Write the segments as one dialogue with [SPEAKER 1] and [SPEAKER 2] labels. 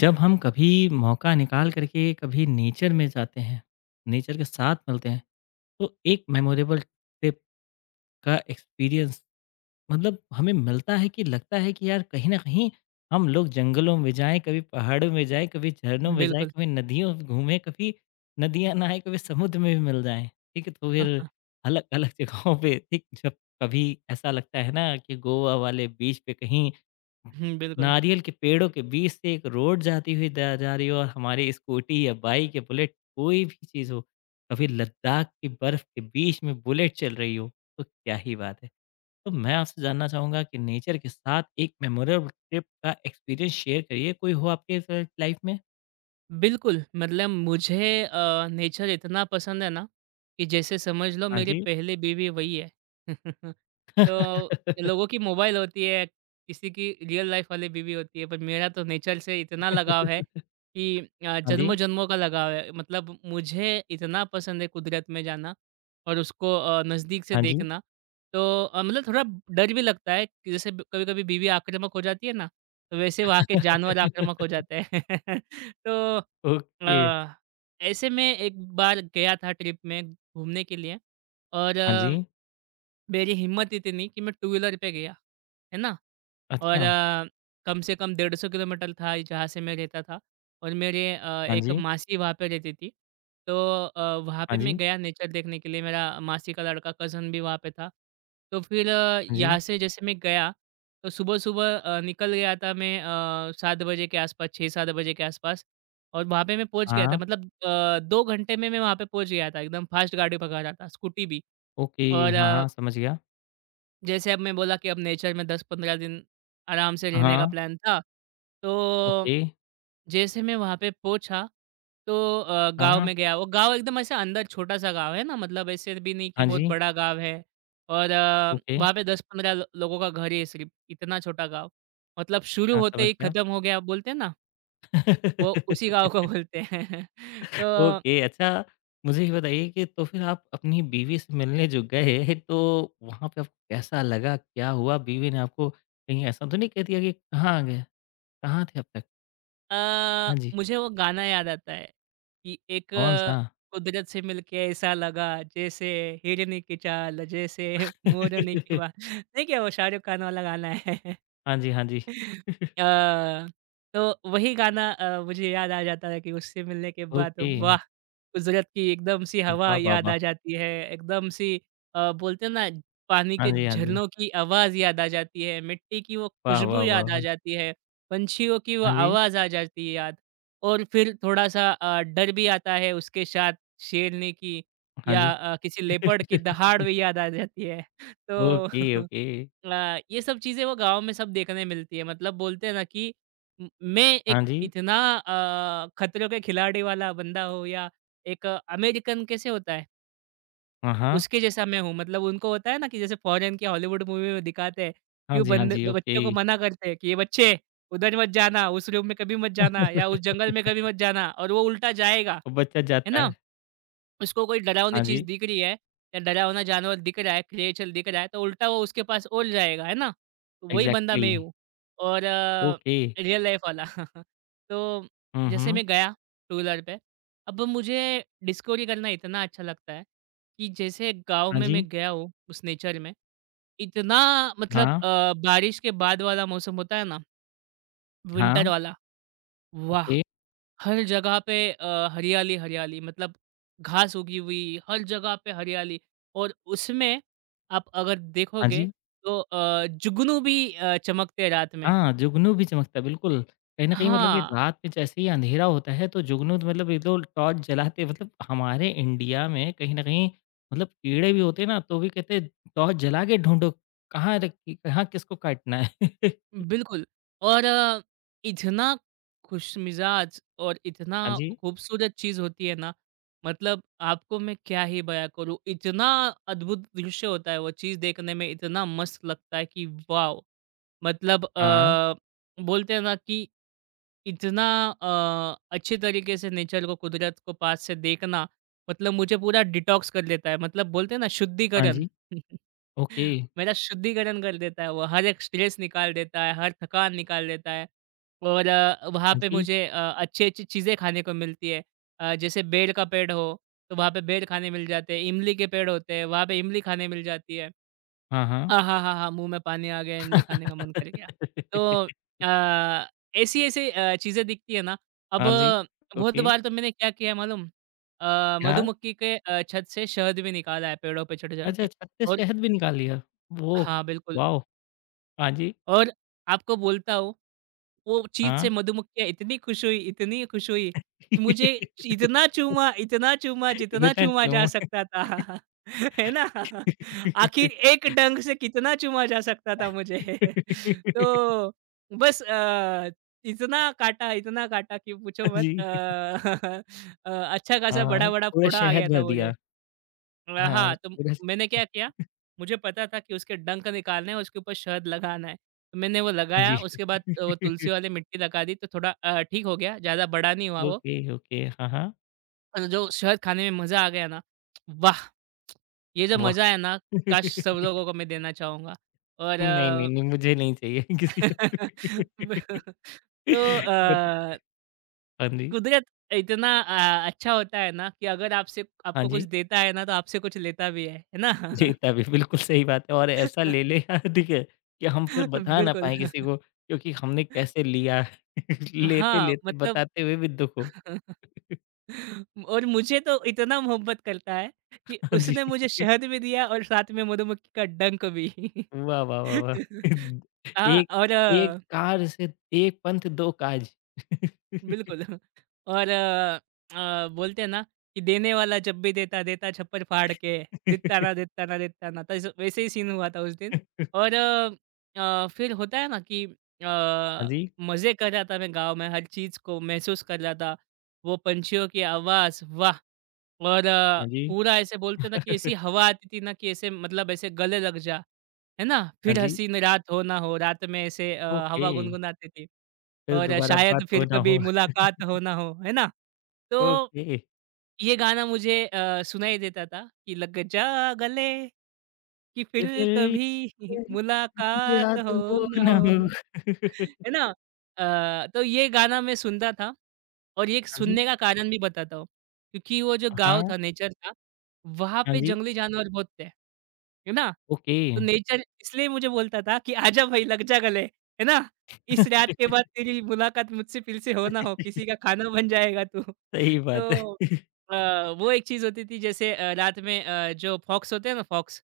[SPEAKER 1] जब हम कभी मौका निकाल करके कभी नेचर में जाते हैं, नेचर के साथ मिलते हैं, तो एक मेमोरेबल ट्रिप का एक्सपीरियंस मतलब हमें मिलता है कि लगता है कि यार कहीं न कहीं हम लोग जंगलों में जाएँ, कभी पहाड़ों में जाएँ, कभी झरनों में जाएँ,
[SPEAKER 2] बिल्कुल।
[SPEAKER 1] कभी नदियों में घूमें, कभी नदियाँ नहाएँ, कभी समुद्र में भी मिल जाएँ। ठीक है? तो फिर अलग-अलग जगहों पे ठीक जब कभी ऐसा लगता है ना कि गोवा वाले बीच पे कहीं
[SPEAKER 2] हुँ, बिल्कुल।
[SPEAKER 1] नारियल के पेड़ों के बीच से एक रोड जाती हुई जा जा रही हो और हमारी स्कूटी या बाइक या बुलेट कोई भी चीज़ हो, कभी लद्दाख की बर्फ़ के बीच में बुलेट चल रही हो, तो क्या ही बात है। तो मैं आपसे जानना चाहूँगा कि नेचर के साथ एक मेमोरेबल ट्रिप का एक्सपीरियंस शेयर करिए, कोई हो आपके स लाइफ़ में?
[SPEAKER 2] बिल्कुल, मतलब मुझे नेचर इतना पसंद है ना, कि जैसे समझ लो
[SPEAKER 1] हाँ
[SPEAKER 2] मेरी
[SPEAKER 1] जी।
[SPEAKER 2] पहली बीवी वही है। तो लोगों की मोबाइल होती है, किसी की रियल लाइफ़ वाली बीवी होती है, पर मेरा तो नेचर से इतना लगाव है कि
[SPEAKER 1] हाँ जी,
[SPEAKER 2] जन्मों-जन्मों का लगाव है। मतलब मुझे इतना पसंद है कुदरत में जाना और उसको नज़दीक से
[SPEAKER 1] हाँ जी।
[SPEAKER 2] देखना। तो मतलब थोड़ा डर भी लगता है कि जैसे कभी-कभी बीवी आक्रामक हो जाती है ना, तो वैसे वहाँ के जानवर आक्रामक हो जाते हैं। तो अ,
[SPEAKER 1] ओके,
[SPEAKER 2] ऐसे में एक बार गया था ट्रिप में घूमने के लिए और
[SPEAKER 1] हाँ जी।
[SPEAKER 2] मेरी हिम्मत इतनी कि मैं टू व्हीलर पे गया, है ना? और
[SPEAKER 1] अच्छा,
[SPEAKER 2] कम से कम 150 किलोमीटर था जहाँ से मैं रहता था और मेरे
[SPEAKER 1] हाँ
[SPEAKER 2] एक
[SPEAKER 1] जी,
[SPEAKER 2] मासी वहाँ पे रहती थी। तो वहाँ पे
[SPEAKER 1] हाँ
[SPEAKER 2] मैं
[SPEAKER 1] जी,
[SPEAKER 2] गया नेचर देखने के लिए, मेरा मासी का लड़का कज़न भी वहाँ पे था। तो फिर
[SPEAKER 1] हाँ जी।
[SPEAKER 2] यहाँ से जैसे मैं गया, तो सुबह-सुबह निकल गया था मैं 7 बजे के आसपास, 6-7 बजे के आसपास, और वहाँ पे मैं पहुँच गया था।
[SPEAKER 1] हाँ,
[SPEAKER 2] मतलब 2 घंटे में मैं वहाँ पे पहुँच गया था, एकदम फ़ास्ट गाड़ी पकड़ा था, स्कूटी भी।
[SPEAKER 1] ओके,
[SPEAKER 2] और
[SPEAKER 1] हाँ, हाँ, समझ गया।
[SPEAKER 2] जैसे अब मैं बोला कि अब नेचर में 10-15 दिन आराम से रहने
[SPEAKER 1] हाँ,
[SPEAKER 2] का प्लान था। तो
[SPEAKER 1] ओके।
[SPEAKER 2] जैसे मैं वहाँ पे पहुँचा तो गाँव
[SPEAKER 1] हाँ,
[SPEAKER 2] में गया। वो गाँव एकदम ऐसे अंदर छोटा-सा गाँव है ना, मतलब ऐसे भी नहीं कि
[SPEAKER 1] हाँ
[SPEAKER 2] बहुत
[SPEAKER 1] जी,
[SPEAKER 2] बड़ा गाँव है, और
[SPEAKER 1] ओके।
[SPEAKER 2] वहाँ पे 10-15 लो लोगों का घर है सिर्फ़, इतना छोटा गाँव। मतलब शुरू
[SPEAKER 1] हाँ,
[SPEAKER 2] होते
[SPEAKER 1] समझ
[SPEAKER 2] ही
[SPEAKER 1] गया।
[SPEAKER 2] ख़त्म हो गया बोलते हैं ना, वो उसी गाँव को बोलते हैं। तो
[SPEAKER 1] ओके, अच्छा मुझे ये बताइए कि तो फिर आप अपनी बीवी से मिलने जो गए तो वहाँ पे आपको कैसा लगा, क्या हुआ? बीवी ने आपको कहीं ऐसा तो नहीं कह दिया कि कहाँ गए, कहाँ थे अब तक?
[SPEAKER 2] अ,
[SPEAKER 1] हाँ जी,
[SPEAKER 2] मुझे वो गाना याद आता है कि एक
[SPEAKER 1] कौन-सा?
[SPEAKER 2] कुदरत से मिलके ऐसा लगा जैसे हिरनी की चाल जैसे मोरनी की बाल। नहीं क्या वो शाहरुख खान वाला गाना है?
[SPEAKER 1] हाँ जी, हाँ जी,
[SPEAKER 2] अ, तो वही गाना मुझे याद आ जाता है कि उससे मिलने के बाद
[SPEAKER 1] ओके।
[SPEAKER 2] वाह! कुदरत की एकदम सी हवा
[SPEAKER 1] वाह, वाह,
[SPEAKER 2] याद
[SPEAKER 1] वाह!
[SPEAKER 2] आ जाती है, एकदम सी। बोलते हैं ना पानी
[SPEAKER 1] हाँ
[SPEAKER 2] के
[SPEAKER 1] जी, हाँ जी।
[SPEAKER 2] झरनों की आवाज़ याद आ जाती है, मिट्टी की वो
[SPEAKER 1] वाह,
[SPEAKER 2] खुशबू
[SPEAKER 1] वाह, वाह!
[SPEAKER 2] याद आ
[SPEAKER 1] वाह।
[SPEAKER 2] जाती है, पंछियों की वो
[SPEAKER 1] हाँ जी,
[SPEAKER 2] आवाज़ आ जाती है याद। और फिर थोड़ा-सा डर भी आता है उसके साथ शेरनी की
[SPEAKER 1] हाँ
[SPEAKER 2] या
[SPEAKER 1] जी।
[SPEAKER 2] किसी लेपर्ड की दहाड़ भी याद आ जाती है। तो
[SPEAKER 1] ओके, ओके।
[SPEAKER 2] ये सब चीज़ें वो गाँव में सब देखने मिलती है। मतलब बोलते हैं ना कि म मैं
[SPEAKER 1] हाँ
[SPEAKER 2] एक
[SPEAKER 1] जी,
[SPEAKER 2] इतना खतरों के खिलाड़ी वाला बंदा हूँ, या एक अमेरिकन कैसे होता है,
[SPEAKER 1] हाँ, हाँ।
[SPEAKER 2] उसके जैसा मैं हूँ। मतलब उनको होता है ना कि जैसे फ़ॉरेन की हॉलीवुड मूवी में दिखाते हैं कि
[SPEAKER 1] हाँ
[SPEAKER 2] वो
[SPEAKER 1] जी, हाँ
[SPEAKER 2] बंदे
[SPEAKER 1] जी,
[SPEAKER 2] ब
[SPEAKER 1] ओके।
[SPEAKER 2] बच्चों को मना करते हैं कि, "ये बच्चे उधर मत जाना, उस रूम में कभी मत जाना या उस जंगल में कभी मत जाना", और वो उल्टा जाएगा,
[SPEAKER 1] और बच्चा
[SPEAKER 2] है
[SPEAKER 1] जाता
[SPEAKER 2] ना?
[SPEAKER 1] है।
[SPEAKER 2] उसको कोई डरावनी
[SPEAKER 1] हाँ
[SPEAKER 2] चीज़
[SPEAKER 1] जी।
[SPEAKER 2] दिख रही है या डरावना जानवर दिख रहा है, क्रिएचर दिख रहा है, तो उल्टा वो उसके पास और जाएगा, है ना? तो वही बंदा
[SPEAKER 1] एग्ज़ैक्टली,
[SPEAKER 2] मैं ही हूँ और
[SPEAKER 1] ओके।
[SPEAKER 2] रियल लाइफ़ वाला। तो
[SPEAKER 1] हुँ,
[SPEAKER 2] जैसे
[SPEAKER 1] हुँ।
[SPEAKER 2] मैं गया टू व्हीलर पे, अब मुझे डिस्कवरी करना इतना अच्छा लगता है कि जैसे गाँव
[SPEAKER 1] हाँ
[SPEAKER 2] में
[SPEAKER 1] जी,
[SPEAKER 2] मैं गया हूँ, उस नेचर में, इतना मतलब
[SPEAKER 1] हाँ,
[SPEAKER 2] बारिश के बाद वाला मौसम होता है ना, विंटर
[SPEAKER 1] हाँ,
[SPEAKER 2] वाला, वाह!
[SPEAKER 1] ओके,
[SPEAKER 2] हर जगह पे हरियाली हरियाली, मतलब घास उगी हुई हर जगह पे हरियाली। और उसमें आप अगर
[SPEAKER 1] हाँ
[SPEAKER 2] देखोगे
[SPEAKER 1] जी।
[SPEAKER 2] तो जुगनू भी चमकते हैं रात में।
[SPEAKER 1] हाँ, जुगनू भी चमकता है, बिल्कुल। कहीं न कहीं मतलब कि
[SPEAKER 2] हाँ,
[SPEAKER 1] रात में जैसे ही अँधेरा होता है तो जुगनू तो मतलब ये तो टॉर्च जलाते मतलब हमारे इंडिया में कहीं न कहीं मतलब कीड़े भी होते हैं ना, तो भी कहते हैं टॉर्च जला के ढूँढो, कहाँ रखी कहाँ किसको काटना है।
[SPEAKER 2] बिल्कुल। और इतना खुश मिजाज और इतना
[SPEAKER 1] हाँ जी,
[SPEAKER 2] खूबसूरत चीज होती है ना, मतलब आपको मैं क्या ही बयां करूँ, इतना अद्भुत दृश्य होता है। वो चीज देखने में इतना मस्त लगता है कि वाह! मतलब
[SPEAKER 1] हाँ,
[SPEAKER 2] बोलते हैं ना कि इतना अच्छे तरीके से नेचर को, कुदरत को पास से देखना, मतलब मुझे पूरा डिटॉक्स कर देता है। मतलब बोलते हैं ना,
[SPEAKER 1] हाँ
[SPEAKER 2] शुद्धिकरण।
[SPEAKER 1] जी, ओके,
[SPEAKER 2] मेरा शुद्धिकरण कर देता है वो, हर एक स्ट्रेस निकाल देता है, हर थकान निकाल देता है। और वहाँ
[SPEAKER 1] हाँ
[SPEAKER 2] पे
[SPEAKER 1] जी,
[SPEAKER 2] मुझे अच्छी अच्छी चीज़ें खाने को मिलती है। जैसे बेर का पेड़ हो, तो वहाँ पे बेर खाने मिल जाते हैं। इमली के पेड़ होते हैं वहाँ पे, इमली खाने मिल जाती है।
[SPEAKER 1] हाँ, हाँ।
[SPEAKER 2] हाँ, हाँ, हाँ, हाँ, मुँह में पानी आ गया, इमली खाने का मन कर गया। तो अ, ऐसी-ऐसी चीज़ें दिखती है ना, अब
[SPEAKER 1] हाँ जी,
[SPEAKER 2] बहुत
[SPEAKER 1] ओके,
[SPEAKER 2] बार तो मैंने क्या किया है मालूम?
[SPEAKER 1] क्या?
[SPEAKER 2] मधुमक्खी के छत से शहद भी निकाला है, पेड़ों पे चढ़-चढ़
[SPEAKER 1] अच्छा,
[SPEAKER 2] के।
[SPEAKER 1] 36
[SPEAKER 2] और
[SPEAKER 1] शहद भी निकाल लिया? ओह!
[SPEAKER 2] हाँ, बिल्कुल।
[SPEAKER 1] वॉव! हाँ जी,
[SPEAKER 2] और आपको बोलता हूँ, वो चीज़ से
[SPEAKER 1] हाँ।
[SPEAKER 2] मधुमक्खियाँ इतनी खुश हुई कि मुझे च इतना चूमा, जितना
[SPEAKER 1] इतना
[SPEAKER 2] चूमा जा
[SPEAKER 1] चूम
[SPEAKER 2] सकता था। है ना?
[SPEAKER 1] हाँ
[SPEAKER 2] आखिर एक डंक से कितना चूमा जा सकता था मुझे। तो बस इतना काटा कि पूछो मत।
[SPEAKER 1] जी,
[SPEAKER 2] अच्छा खासा
[SPEAKER 1] हाँ,
[SPEAKER 2] बड़ा-बड़ा
[SPEAKER 1] पूरा
[SPEAKER 2] फोड़ा आ
[SPEAKER 1] शहद
[SPEAKER 2] गया था
[SPEAKER 1] भर दिया।
[SPEAKER 2] मुझे।
[SPEAKER 1] हाँ,
[SPEAKER 2] हाँ, तो
[SPEAKER 1] पूरा
[SPEAKER 2] मैंने क्या किया, मुझे पता था कि उसके डंक निकालने हैं, उसके ऊपर शहद लगाना है। मैंने वो
[SPEAKER 1] हाँ जी।
[SPEAKER 2] लगाया, उसके बाद वो तुलसी वाली मिट्टी लगा दी, तो थोड़ा ठीक हो गया, ज़्यादा बड़ा नहीं हुआ वो।
[SPEAKER 1] ओके, ओके, हाँ, हाँ,
[SPEAKER 2] और जो शहद खाने में मज़ा आ गया ना, वाह! ये जो
[SPEAKER 1] वाह!
[SPEAKER 2] मज़ा है ना, काश सब लोगों को मैं देना चाहूँगा। और
[SPEAKER 1] नहीं, नहीं, नहीं, मुझे नहीं चाहिए किसी का।
[SPEAKER 2] ब तो
[SPEAKER 1] बता हाँ जी,
[SPEAKER 2] कुदरत इतना अच्छा होता है ना, कि अगर आपसे
[SPEAKER 1] हाँ
[SPEAKER 2] आपको कुछ
[SPEAKER 1] जी।
[SPEAKER 2] देता है ना, तो आपसे कुछ लेता भी है
[SPEAKER 1] जी,
[SPEAKER 2] ना?
[SPEAKER 1] तभी बिल्कुल सही बात है और ऐसा ले ले यार देखिए कि हम फिर बता ना
[SPEAKER 2] बिल्कुल।
[SPEAKER 1] पाएँ किसी को क्योंकि हमने कैसे लिया।
[SPEAKER 2] हाँ,
[SPEAKER 1] लेते-लेते
[SPEAKER 2] मतलब
[SPEAKER 1] बताते हुए भी दुःख हो।
[SPEAKER 2] और मुझे तो इतना मोहब्बत करता है कि
[SPEAKER 1] हाँ जी,
[SPEAKER 2] उसने मुझे शहद भी दिया और साथ में मधुमक्खी का डंक भी।
[SPEAKER 1] वाह, वाह, वाह, वाह!
[SPEAKER 2] हाँ,
[SPEAKER 1] एक
[SPEAKER 2] और
[SPEAKER 1] एक कार से एक पंथ दो काज।
[SPEAKER 2] बिल्कुल। और बोलते हैं ना कि देने वाला जब भी देता, देता छप्पर फाड़ के, देता ना, देता ना, देता ना। तो ऐसे वैसे ही सीन हुआ था उस दिन। और फिर होता है ना कि
[SPEAKER 1] हाँ
[SPEAKER 2] अ,
[SPEAKER 1] जी,
[SPEAKER 2] मज़े कर रहा था मैं गाँव में, हर चीज़ को महसूस कर रहा था। वो पंछियों की आवाज़, वाह! और
[SPEAKER 1] हाँ जी,
[SPEAKER 2] पूरा ऐसे बोलते हैं ना कि ऐसी हवा आती थी ना, कि ऐसे मतलब ऐसे गले लग जा, है ना?
[SPEAKER 1] हाँ
[SPEAKER 2] फिर
[SPEAKER 1] जी,
[SPEAKER 2] हसीन रात हो ना हो, रात में ऐसे
[SPEAKER 1] ओके,
[SPEAKER 2] हवा गुनगुनाती थी
[SPEAKER 1] फिर
[SPEAKER 2] और
[SPEAKER 1] दोबारा बात
[SPEAKER 2] शायद
[SPEAKER 1] हो
[SPEAKER 2] फिर
[SPEAKER 1] ना
[SPEAKER 2] कभी
[SPEAKER 1] हो,
[SPEAKER 2] मुलाकात हो ना हो, है ना? तो
[SPEAKER 1] ओके,
[SPEAKER 2] ये गाना मुझे सुनाई देता था कि लग जा गले कि
[SPEAKER 1] ये
[SPEAKER 2] फिर
[SPEAKER 1] फिर ये
[SPEAKER 2] कभी
[SPEAKER 1] बीती
[SPEAKER 2] मुलाकात
[SPEAKER 1] रात
[SPEAKER 2] हो
[SPEAKER 1] हो
[SPEAKER 2] ना
[SPEAKER 1] ना
[SPEAKER 2] हो।
[SPEAKER 1] हो।
[SPEAKER 2] है ना? तो ये गाना मैं सुनता था, और ये
[SPEAKER 1] हाँ जी,
[SPEAKER 2] सुनने का कारण भी बताता हूँ, क्योंकि वो जो गाँव
[SPEAKER 1] हाँ,
[SPEAKER 2] था, नेचर था, वहाँ
[SPEAKER 1] हाँ
[SPEAKER 2] पे
[SPEAKER 1] जी,
[SPEAKER 2] जंगली जानवर बहुत थे। है ना?
[SPEAKER 1] ओके।
[SPEAKER 2] तो नेचर इसलिए मुझे बोलता था कि आजा भाई, लग जा गले। है ना? इस रात के बाद तेरी मुलाकात मुझसे फिर से हो ना हो, किसी का खाना बन जाएगा तू।
[SPEAKER 1] सही बात है।
[SPEAKER 2] तो अ, वो एक चीज़ होती थी जैसे रात में जो फॉक्स होते हैं ना, फॉक्स,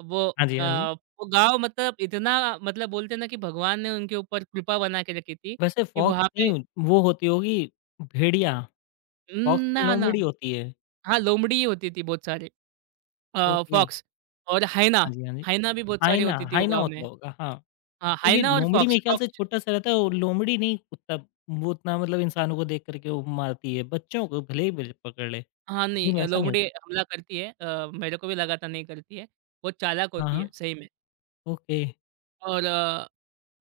[SPEAKER 2] वो
[SPEAKER 1] हाँ जी, हाँ जी।
[SPEAKER 2] वो गाँव मतलब इतना, मतलब बोलते हैं ना कि भगवान ने उनके ऊपर कृपा बना के रखी थी,
[SPEAKER 1] वैसे
[SPEAKER 2] कि
[SPEAKER 1] फॉक्स
[SPEAKER 2] वहाँ पे
[SPEAKER 1] नहीं, वो होती होगी भेड़िया, फॉक्स तो
[SPEAKER 2] ना, ना।
[SPEAKER 1] लोमड़ी होती है।
[SPEAKER 2] हाँ, लोमड़ी होती थी बहुत सारी।
[SPEAKER 1] ओके,
[SPEAKER 2] फॉक्स और हाइना,
[SPEAKER 1] हाँ जी, हाँ जी।
[SPEAKER 2] हाइना भी बहुत सारी
[SPEAKER 1] हाइना,
[SPEAKER 2] होती थी वो
[SPEAKER 1] हाइना
[SPEAKER 2] गाँव में।
[SPEAKER 1] होता होगा, हाँ।
[SPEAKER 2] हाँ,
[SPEAKER 1] क्योंकि
[SPEAKER 2] हाइना और
[SPEAKER 1] लोमड़ी
[SPEAKER 2] फॉक्स,
[SPEAKER 1] मेरे ख्याल से
[SPEAKER 2] फॉक्स।
[SPEAKER 1] छोटा-सा रहता है और लोमड़ी नहीं कुत्ता, वो उतना मतलब इंसानों को देख करके वो मारती है, बच्चों को भले ही बिल पकड़ ले,
[SPEAKER 2] हाँ, नहीं
[SPEAKER 1] लेकिन वैसा नहीं
[SPEAKER 2] लोमड़ी
[SPEAKER 1] होता।
[SPEAKER 2] हमला करती है, मेरे को भी लगा था नहीं करती है, बहुत चालाक
[SPEAKER 1] हाँ,
[SPEAKER 2] होती
[SPEAKER 1] हाँ,
[SPEAKER 2] है सही में।
[SPEAKER 1] ओके।
[SPEAKER 2] और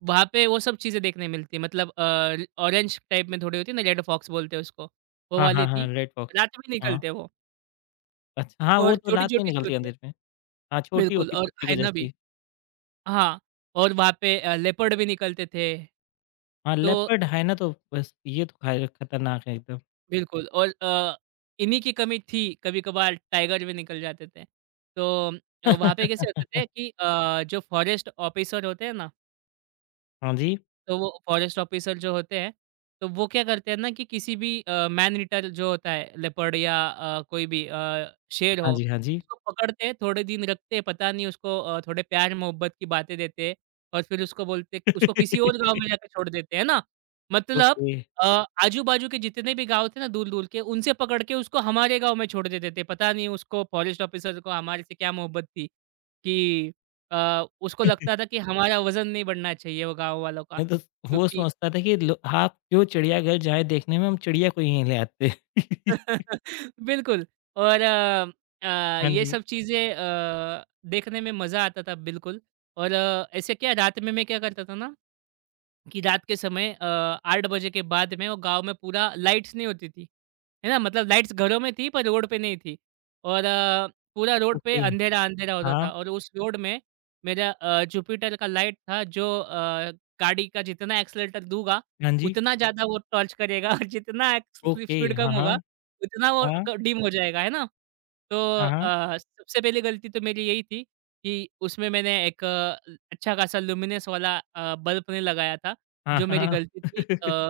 [SPEAKER 2] वहाँ पे वो सब चीज़ें देखने मिलती हैं, मतलब ऑरेंज टाइप में थोड़ी होती है ना, रेड फॉक्स बोलते हैं उसको, वो
[SPEAKER 1] हाँ, हाँ,
[SPEAKER 2] वाली
[SPEAKER 1] हाँ,
[SPEAKER 2] थी।
[SPEAKER 1] Red fox.
[SPEAKER 2] रात में
[SPEAKER 1] हाँ,
[SPEAKER 2] निकलते हैं वो,
[SPEAKER 1] अच्छा हाँ, वो
[SPEAKER 2] और
[SPEAKER 1] तो रात में
[SPEAKER 2] छोटी-छोटी सी
[SPEAKER 1] निकलती है
[SPEAKER 2] होती है।
[SPEAKER 1] अंधेरे में। हाँ, छोटी
[SPEAKER 2] बिल्कुल,
[SPEAKER 1] होती है
[SPEAKER 2] और
[SPEAKER 1] कुत्ते के
[SPEAKER 2] हाइना भी।
[SPEAKER 1] जैसी।
[SPEAKER 2] हाँ, और वहाँ पे लेपर्ड भी निकलते थे।
[SPEAKER 1] हाँ,
[SPEAKER 2] तो
[SPEAKER 1] लेपर्ड, हाइना तो बस ये तो खैर खतरनाक है एकदम।
[SPEAKER 2] बिल्कुल। और इन्हीं की कमी थी, कभी-कभार टाइगर भी निकल जाते थे। तो वहाँ पे कैसे होते थे कि जो फॉरेस्ट ऑफिसर होते हैं ना,
[SPEAKER 1] हाँ जी।
[SPEAKER 2] तो वो फॉरेस्ट ऑफिसर जो होते हैं, तो वो क्या करते हैं ना, कि किसी भी मैन ईटर जो होता है, लेपर्ड या कोई भी शेर
[SPEAKER 1] हाँ
[SPEAKER 2] हो,
[SPEAKER 1] जी, हाँ जी।
[SPEAKER 2] उसको पकड़ते हैं, थोड़े दिन रखते हैं, पता नहीं उसको थोड़े प्यार-मोहब्बत की बातें देते हैं और फिर उसको बोलते, उसको किसी और गाँव में जाके छोड़ देते हैं ना। मतलब
[SPEAKER 1] ओके।
[SPEAKER 2] आजू-बाजू के जितने भी गाँव थे ना, दूर-दूर के, उनसे पकड़ के उसको हमारे गाँव में छोड़ देते थे। पता नहीं उसको फॉरेस्ट ऑफिसर को हमारे से क्या मोहब्बत थी, कि उसको लगता था कि हमारा वज़न नहीं बढ़ना चाहिए वो गाँव वालों का।
[SPEAKER 1] मैं तो वो
[SPEAKER 2] क्योंकि
[SPEAKER 1] सोचता था कि लो आप क्यों चिड़ियाघर जाएँ देखने में, हम चिड़िया को ही यहीं ले आते।
[SPEAKER 2] बिल्कुल। और
[SPEAKER 1] हाँ
[SPEAKER 2] ये
[SPEAKER 1] जी,
[SPEAKER 2] सब चीज़ें देखने में मज़ा आता था बिल्कुल। और ऐसे क्या रात में मैं क्या करता था ना, कि रात के समय 8 बजे के बाद में वो गाँव में पूरा लाइट्स नहीं होती थी, है ना? मतलब लाइट्स घरों में थी पर रोड पे नहीं थी। और पूरा रोड पे
[SPEAKER 1] ओके।
[SPEAKER 2] अंधेरा-अंधेरा होता
[SPEAKER 1] हाँ,
[SPEAKER 2] था और उस रोड में मेरा जुपिटर का लाइट था जो गाड़ी का जितना एक्सेलेरेटर दूँगा,
[SPEAKER 1] हाँ जी,
[SPEAKER 2] उतना ज़्यादा वो टॉर्च करेगा और जितना एक्स स्लिप
[SPEAKER 1] ओके।
[SPEAKER 2] स्पीड
[SPEAKER 1] हाँ,
[SPEAKER 2] कम
[SPEAKER 1] हाँ,
[SPEAKER 2] होगा, उतना वो
[SPEAKER 1] हाँ,
[SPEAKER 2] क डिम हो जाएगा, है ना? तो
[SPEAKER 1] हाँ,
[SPEAKER 2] सबसे पहली गलती तो मेरी यही थी कि उसमें मैंने एक अच्छा खासा ल्यूमिनस वाला बल्ब नहीं लगाया था।
[SPEAKER 1] हाँ,
[SPEAKER 2] जो मेरी
[SPEAKER 1] हाँ,
[SPEAKER 2] गलती थी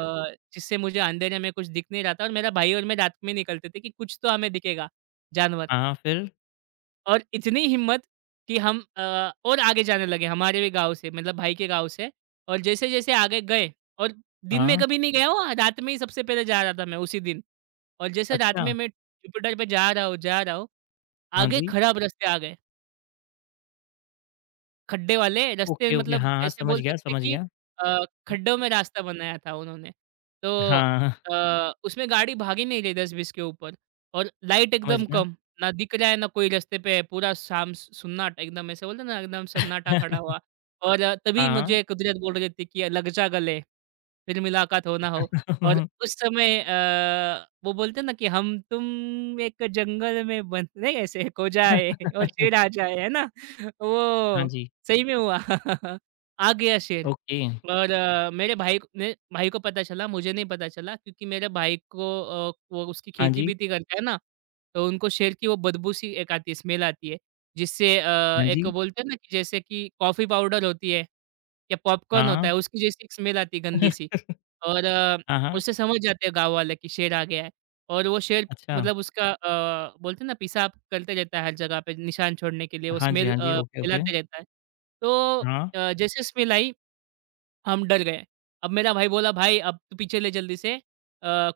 [SPEAKER 2] जिससे मुझे अंधेरे में कुछ दिख नहीं रहा था और मेरा भाई और मैं रात में निकलते थे कि कुछ तो हमें दिखेगा जानवर।
[SPEAKER 1] हाँ। हाँ, फिर?
[SPEAKER 2] और इतनी हिम्मत कि हम और आगे जाने लगे हमारे भी गाँव से मतलब भाई के गाँव से। और जैसे-जैसे आगे गए और दिन में
[SPEAKER 1] हाँ,
[SPEAKER 2] कभी नहीं गया हूँ, रात में ही सबसे पहले जा रहा था मैं उसी दिन। और जैसे रात
[SPEAKER 1] अच्छा।
[SPEAKER 2] में मैं जुपिटर पे जा रहा हूँ,
[SPEAKER 1] हाँ
[SPEAKER 2] आगे
[SPEAKER 1] जी,
[SPEAKER 2] खराब रास्ते आ गए। खड्डे वाले रास्ते,
[SPEAKER 1] ओके, ओके।
[SPEAKER 2] मतलब
[SPEAKER 1] हाँ, हाँ,
[SPEAKER 2] ऐसे
[SPEAKER 1] समझ
[SPEAKER 2] बोल
[SPEAKER 1] गया,
[SPEAKER 2] सकते हैं
[SPEAKER 1] समझ
[SPEAKER 2] कि
[SPEAKER 1] गया।
[SPEAKER 2] अ,
[SPEAKER 1] उम,
[SPEAKER 2] खड्डों में रास्ता बनाया था उन्होंने। तो
[SPEAKER 1] हाँ,
[SPEAKER 2] उसमें गाड़ी भाग ही नहीं रही 10-20 के ऊपर और लाइट
[SPEAKER 1] समझ
[SPEAKER 2] एकदम
[SPEAKER 1] गया।
[SPEAKER 2] कम, ना दिख रहा है ना कोई रास्ते पे है, पूरा शाम सुन्नाटा, एकदम ऐसे बोलते हैं ना एकदम सन्नाटा खड़ा हुआ। और तभी
[SPEAKER 1] हाँ,
[SPEAKER 2] मुझे कुदरत बोल रही थी कि लग जा गले, फिर मुलाकात हो ना हो। और
[SPEAKER 1] हाँ।
[SPEAKER 2] उस समय वो बोलते हैं ना कि हम तुम एक जंगल में बंद नहीं ऐसे हो जाए और शेर आ जाए, है ना?
[SPEAKER 1] हाँ
[SPEAKER 2] वो
[SPEAKER 1] जी,
[SPEAKER 2] सही में हुआ। आ गया शेर।
[SPEAKER 1] ओके।
[SPEAKER 2] और मेरे भाई क ने भाई को पता चला, मुझे नहीं पता चला, क्योंकि मेरे भाई को वो उसकी
[SPEAKER 1] हाँ जी,
[SPEAKER 2] खेती-वेती करता है ना, तो उनको शेर की वो बदबू सी एक आती है, स्मेल आती है, जिससे
[SPEAKER 1] हाँ
[SPEAKER 2] एक
[SPEAKER 1] जी,
[SPEAKER 2] बोलते हैं ना कि जैसे कि कॉफ़ी पाउडर होती है या पॉपकॉर्न होता
[SPEAKER 1] हाँ।
[SPEAKER 2] है, उसकी जैसी एक स्मेल आती है गंदी सी। और
[SPEAKER 1] हाँ, हाँ,
[SPEAKER 2] उससे समझ जाते हैं गाँव वाले कि शेर आ गया है। और वो शेर,
[SPEAKER 1] अच्छा।
[SPEAKER 2] मतलब उसका बोलते हैं ना पेशाब करते रहता है हर जगह पे निशान छोड़ने के लिए, वो
[SPEAKER 1] हाँ जी,
[SPEAKER 2] स्मेल
[SPEAKER 1] हाँ जी। Okay, okay.
[SPEAKER 2] फैलाते रहता है। तो
[SPEAKER 1] हाँ।
[SPEAKER 2] जैसे स्मेल आई हम डर गए। अब मेरा भाई बोला, "भाई अब तू पीछे ले जल्दी से,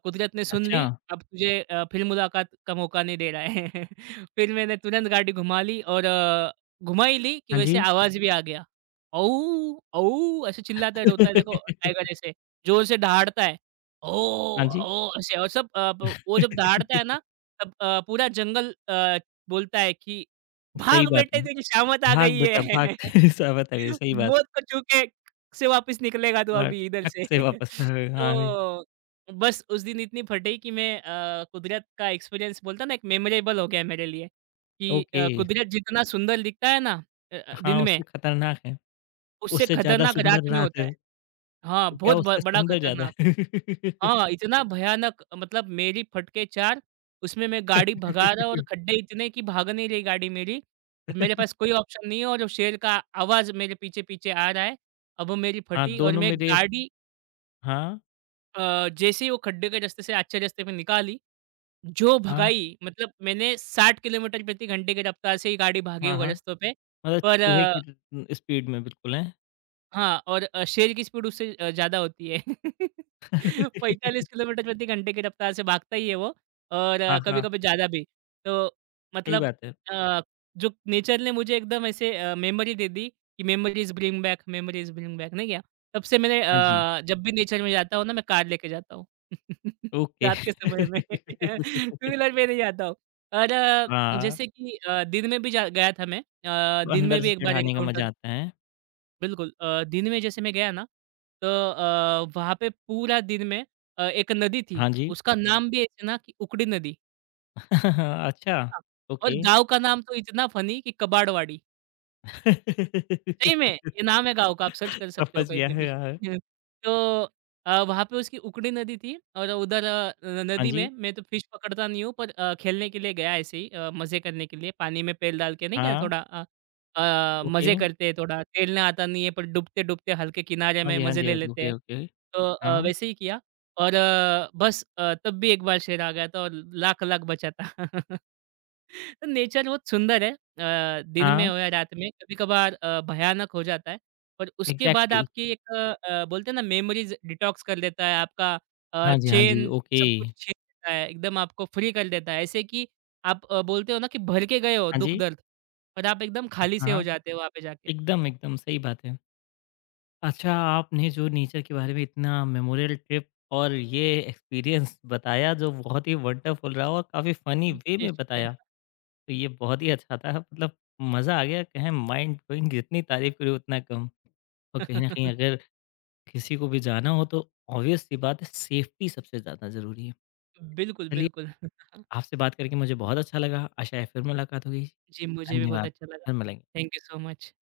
[SPEAKER 2] कुदरत ने सुन
[SPEAKER 1] अच्छा।
[SPEAKER 2] ली, अब तुझे फिर मुलाकात का मौका नहीं दे रहा है।" फिर मैंने तुरंत गाड़ी घुमा ली और घुमा ही ली कि
[SPEAKER 1] हाँ
[SPEAKER 2] वैसे
[SPEAKER 1] जी।
[SPEAKER 2] आवाज़ भी आ गया। "औ! औ!" ऐसे चिल्लाता है, रोता है देखो टाइगर ऐसे ज़ोर से दहाड़ता है। "औ!
[SPEAKER 1] हाँ जी।
[SPEAKER 2] औ!" ऐसे। और सब अ, ब वो जब दहाड़ता है ना तब पूरा जंगल बोलता है कि,
[SPEAKER 1] सही
[SPEAKER 2] "भाग
[SPEAKER 1] बात है।
[SPEAKER 2] बेटे तेरी शामत आ
[SPEAKER 1] भाग
[SPEAKER 2] गई है।"
[SPEAKER 1] बेटा भाग साबित है ये, सही बात।
[SPEAKER 2] मौत को छू के से वापस निकलेगा तू
[SPEAKER 1] भाग,
[SPEAKER 2] अभी इधर
[SPEAKER 1] टक
[SPEAKER 2] से।
[SPEAKER 1] से वापस आ गए।
[SPEAKER 2] तो
[SPEAKER 1] हाँ जी।
[SPEAKER 2] बस उस दिन इतनी फटी कि मैं, कुदरत का एक्सपीरियंस बोलता ना एक मेमोरेबल हो गया मेरे लिए कि
[SPEAKER 1] ओके।
[SPEAKER 2] कुदरत जितना सुंदर दिखता है ना
[SPEAKER 1] हाँ,
[SPEAKER 2] दिन में,
[SPEAKER 1] उससे खतरनाक है।
[SPEAKER 2] उससे
[SPEAKER 1] उससे ज़्यादा
[SPEAKER 2] खतरनाक रात
[SPEAKER 1] सुंदर
[SPEAKER 2] में
[SPEAKER 1] रात
[SPEAKER 2] होता है।
[SPEAKER 1] है।
[SPEAKER 2] हाँ,
[SPEAKER 1] क्या
[SPEAKER 2] बहुत ब
[SPEAKER 1] उससे
[SPEAKER 2] बड़ा
[SPEAKER 1] सुंदर ज़्यादा
[SPEAKER 2] खतरनाक।
[SPEAKER 1] है?
[SPEAKER 2] हाँ, इतना भयानक, मतलब मेरी फटके 4। उसमें मैं गाड़ी भगा रहा और खड्डे इतने कि भाग नहीं रही गाड़ी मेरी। और मेरे पास कोई ऑप्शन नहीं है और शेर का आवाज़ मेरे पीछे-पीछे आ रहा है। अब वो मेरी
[SPEAKER 1] हाँ,
[SPEAKER 2] फटी और
[SPEAKER 1] दोनों
[SPEAKER 2] मैं
[SPEAKER 1] में रेस
[SPEAKER 2] गाड़ी
[SPEAKER 1] हाँ,
[SPEAKER 2] जैसे ही वो खड्डे के रास्ते से अच्छे रास्ते पे निकाली, जो
[SPEAKER 1] हाँ,
[SPEAKER 2] भगाई, मतलब मैंने 60 किलोमीटर प्रति घंटे की रफ्तार से ही गाड़ी भागी
[SPEAKER 1] हाँ,
[SPEAKER 2] वो
[SPEAKER 1] हाँ।
[SPEAKER 2] रास्तों पे।
[SPEAKER 1] मतलब
[SPEAKER 2] पर
[SPEAKER 1] चूहे की स्पीड में बिल्कुल हैं।
[SPEAKER 2] हाँ, और शेर की स्पीड उससे ज़्यादा होती है। 45 किलोमीटर प्रति घंटे की रफ्तार से भागता ही है वो, और
[SPEAKER 1] हाँ, हाँ।
[SPEAKER 2] कभी-कभी ज़्यादा भी। तो
[SPEAKER 1] सही
[SPEAKER 2] मतलब
[SPEAKER 1] बात है।
[SPEAKER 2] अ, जो नेचर ने मुझे एकदम ऐसे मेमोरी दे दी कि memories bring back, memories bring back नहीं क्या? तब से मैंने,
[SPEAKER 1] हाँ जी।
[SPEAKER 2] जब भी नेचर में जाता हूँ ना मैं कार लेके जाता हूँ।
[SPEAKER 1] ओके।
[SPEAKER 2] रात के समय में टू व्हीलर पे नहीं जाता हूँ। और
[SPEAKER 1] हाँ,
[SPEAKER 2] जैसे कि दिन में भी जा गया था मैं,
[SPEAKER 1] तो
[SPEAKER 2] दिन
[SPEAKER 1] अंदर
[SPEAKER 2] में भी
[SPEAKER 1] से
[SPEAKER 2] एक बार
[SPEAKER 1] चिढ़ाने का मज़ा
[SPEAKER 2] एनकाउंटर,
[SPEAKER 1] आता है।
[SPEAKER 2] बिल्कुल दिन में जैसे मैं गया ना तो वहाँ पे पूरा दिन में एक नदी थी
[SPEAKER 1] हाँ जी।
[SPEAKER 2] उसका अच्छा। नाम भी ऐसे ना कि उकड़ी नदी।
[SPEAKER 1] अच्छा,
[SPEAKER 2] हाँ।
[SPEAKER 1] ओके।
[SPEAKER 2] और गाँव का नाम तो इतना फनी कि कबाड़वाड़ी। सही में, ये नाम है गाँव का, आप सर्च कर सकते हो
[SPEAKER 1] समझ
[SPEAKER 2] कहीं
[SPEAKER 1] गया
[SPEAKER 2] पे
[SPEAKER 1] है
[SPEAKER 2] भी।
[SPEAKER 1] यार।
[SPEAKER 2] तो वहाँ पे उसकी उकड़ी नदी थी और उधर अ, न
[SPEAKER 1] हाँ
[SPEAKER 2] नदी
[SPEAKER 1] जी,
[SPEAKER 2] में मैं तो फिश पकड़ता नहीं हूँ, पर खेलने के लिए गया ऐसे ही, मज़े करने के लिए, पानी में पैर डाल के नहीं क्या
[SPEAKER 1] हाँ,
[SPEAKER 2] थोड़ा
[SPEAKER 1] ओके।
[SPEAKER 2] मज़े करते हैं थोड़ा, तैरना आता नहीं है पर डूबते-डूबते हल्के किनारे
[SPEAKER 1] हाँ
[SPEAKER 2] में
[SPEAKER 1] जी, हाँ
[SPEAKER 2] मज़े
[SPEAKER 1] जी,
[SPEAKER 2] ले
[SPEAKER 1] हाँ जी,
[SPEAKER 2] लेते
[SPEAKER 1] ओके,
[SPEAKER 2] हैं।
[SPEAKER 1] ओके।
[SPEAKER 2] तो
[SPEAKER 1] हाँ,
[SPEAKER 2] वैसे ही किया और बस तब भी एक बार शेर आ गया था और लाख-लाख बचा था। तो नेचर बहुत सुंदर है, दिन में
[SPEAKER 1] हाँ,
[SPEAKER 2] हो या रात में कभी-कभार भयानक हो जाता है। पर उसके बाद
[SPEAKER 1] एग्ज़ैक्टली।
[SPEAKER 2] आपकी एक बोलते हैं ना मेमोरीज़ डिटॉक्स कर देता है आपका
[SPEAKER 1] हाँ जी, हाँ जी,
[SPEAKER 2] चैन
[SPEAKER 1] ओके।
[SPEAKER 2] सब कुछ छीन लेता है, एकदम आपको फ्री कर देता है। ऐसे कि आप बोलते हो ना कि भर के गए हो
[SPEAKER 1] हाँ जी,
[SPEAKER 2] दुःख-दर्द, पर आप एकदम खाली से
[SPEAKER 1] हाँ।
[SPEAKER 2] हो जाते हो वहाँ पे जाके।
[SPEAKER 1] एकदम, एकदम सही बात है। अच्छा, आपने जो नेचर के बारे में इतना मेमोरियल ट्रिप और ये एक्सपीरियंस बताया जो बहुत ही वंडरफुल रहा और काफ़ी फ़नी वे
[SPEAKER 2] जी,
[SPEAKER 1] में
[SPEAKER 2] शुक्रिया।
[SPEAKER 1] बताया। तो ये बहुत ही अच्छा था मतलब मज़ा आ गया कहें माइंड ब्लोइंग जितनी तारीफ़ करें उतना कम। और कहीं न कहीं अगर किसी को भी जाना हो तो ऑब्वियस सी बात है सेफ्टी सबसे ज़्यादा ज़रूरी है।
[SPEAKER 2] बिल्कुल,
[SPEAKER 1] चलिए
[SPEAKER 2] बिल्कुल।
[SPEAKER 1] आपसे बात करके मुझे बहुत अच्छा लगा। आशा है फिर मुलाकात होगी।
[SPEAKER 2] जी, मुझे भी बहुत
[SPEAKER 1] धन्यवाद।
[SPEAKER 2] अच्छा लगा।
[SPEAKER 1] फिर मिलेंगे।
[SPEAKER 2] Thank you so much.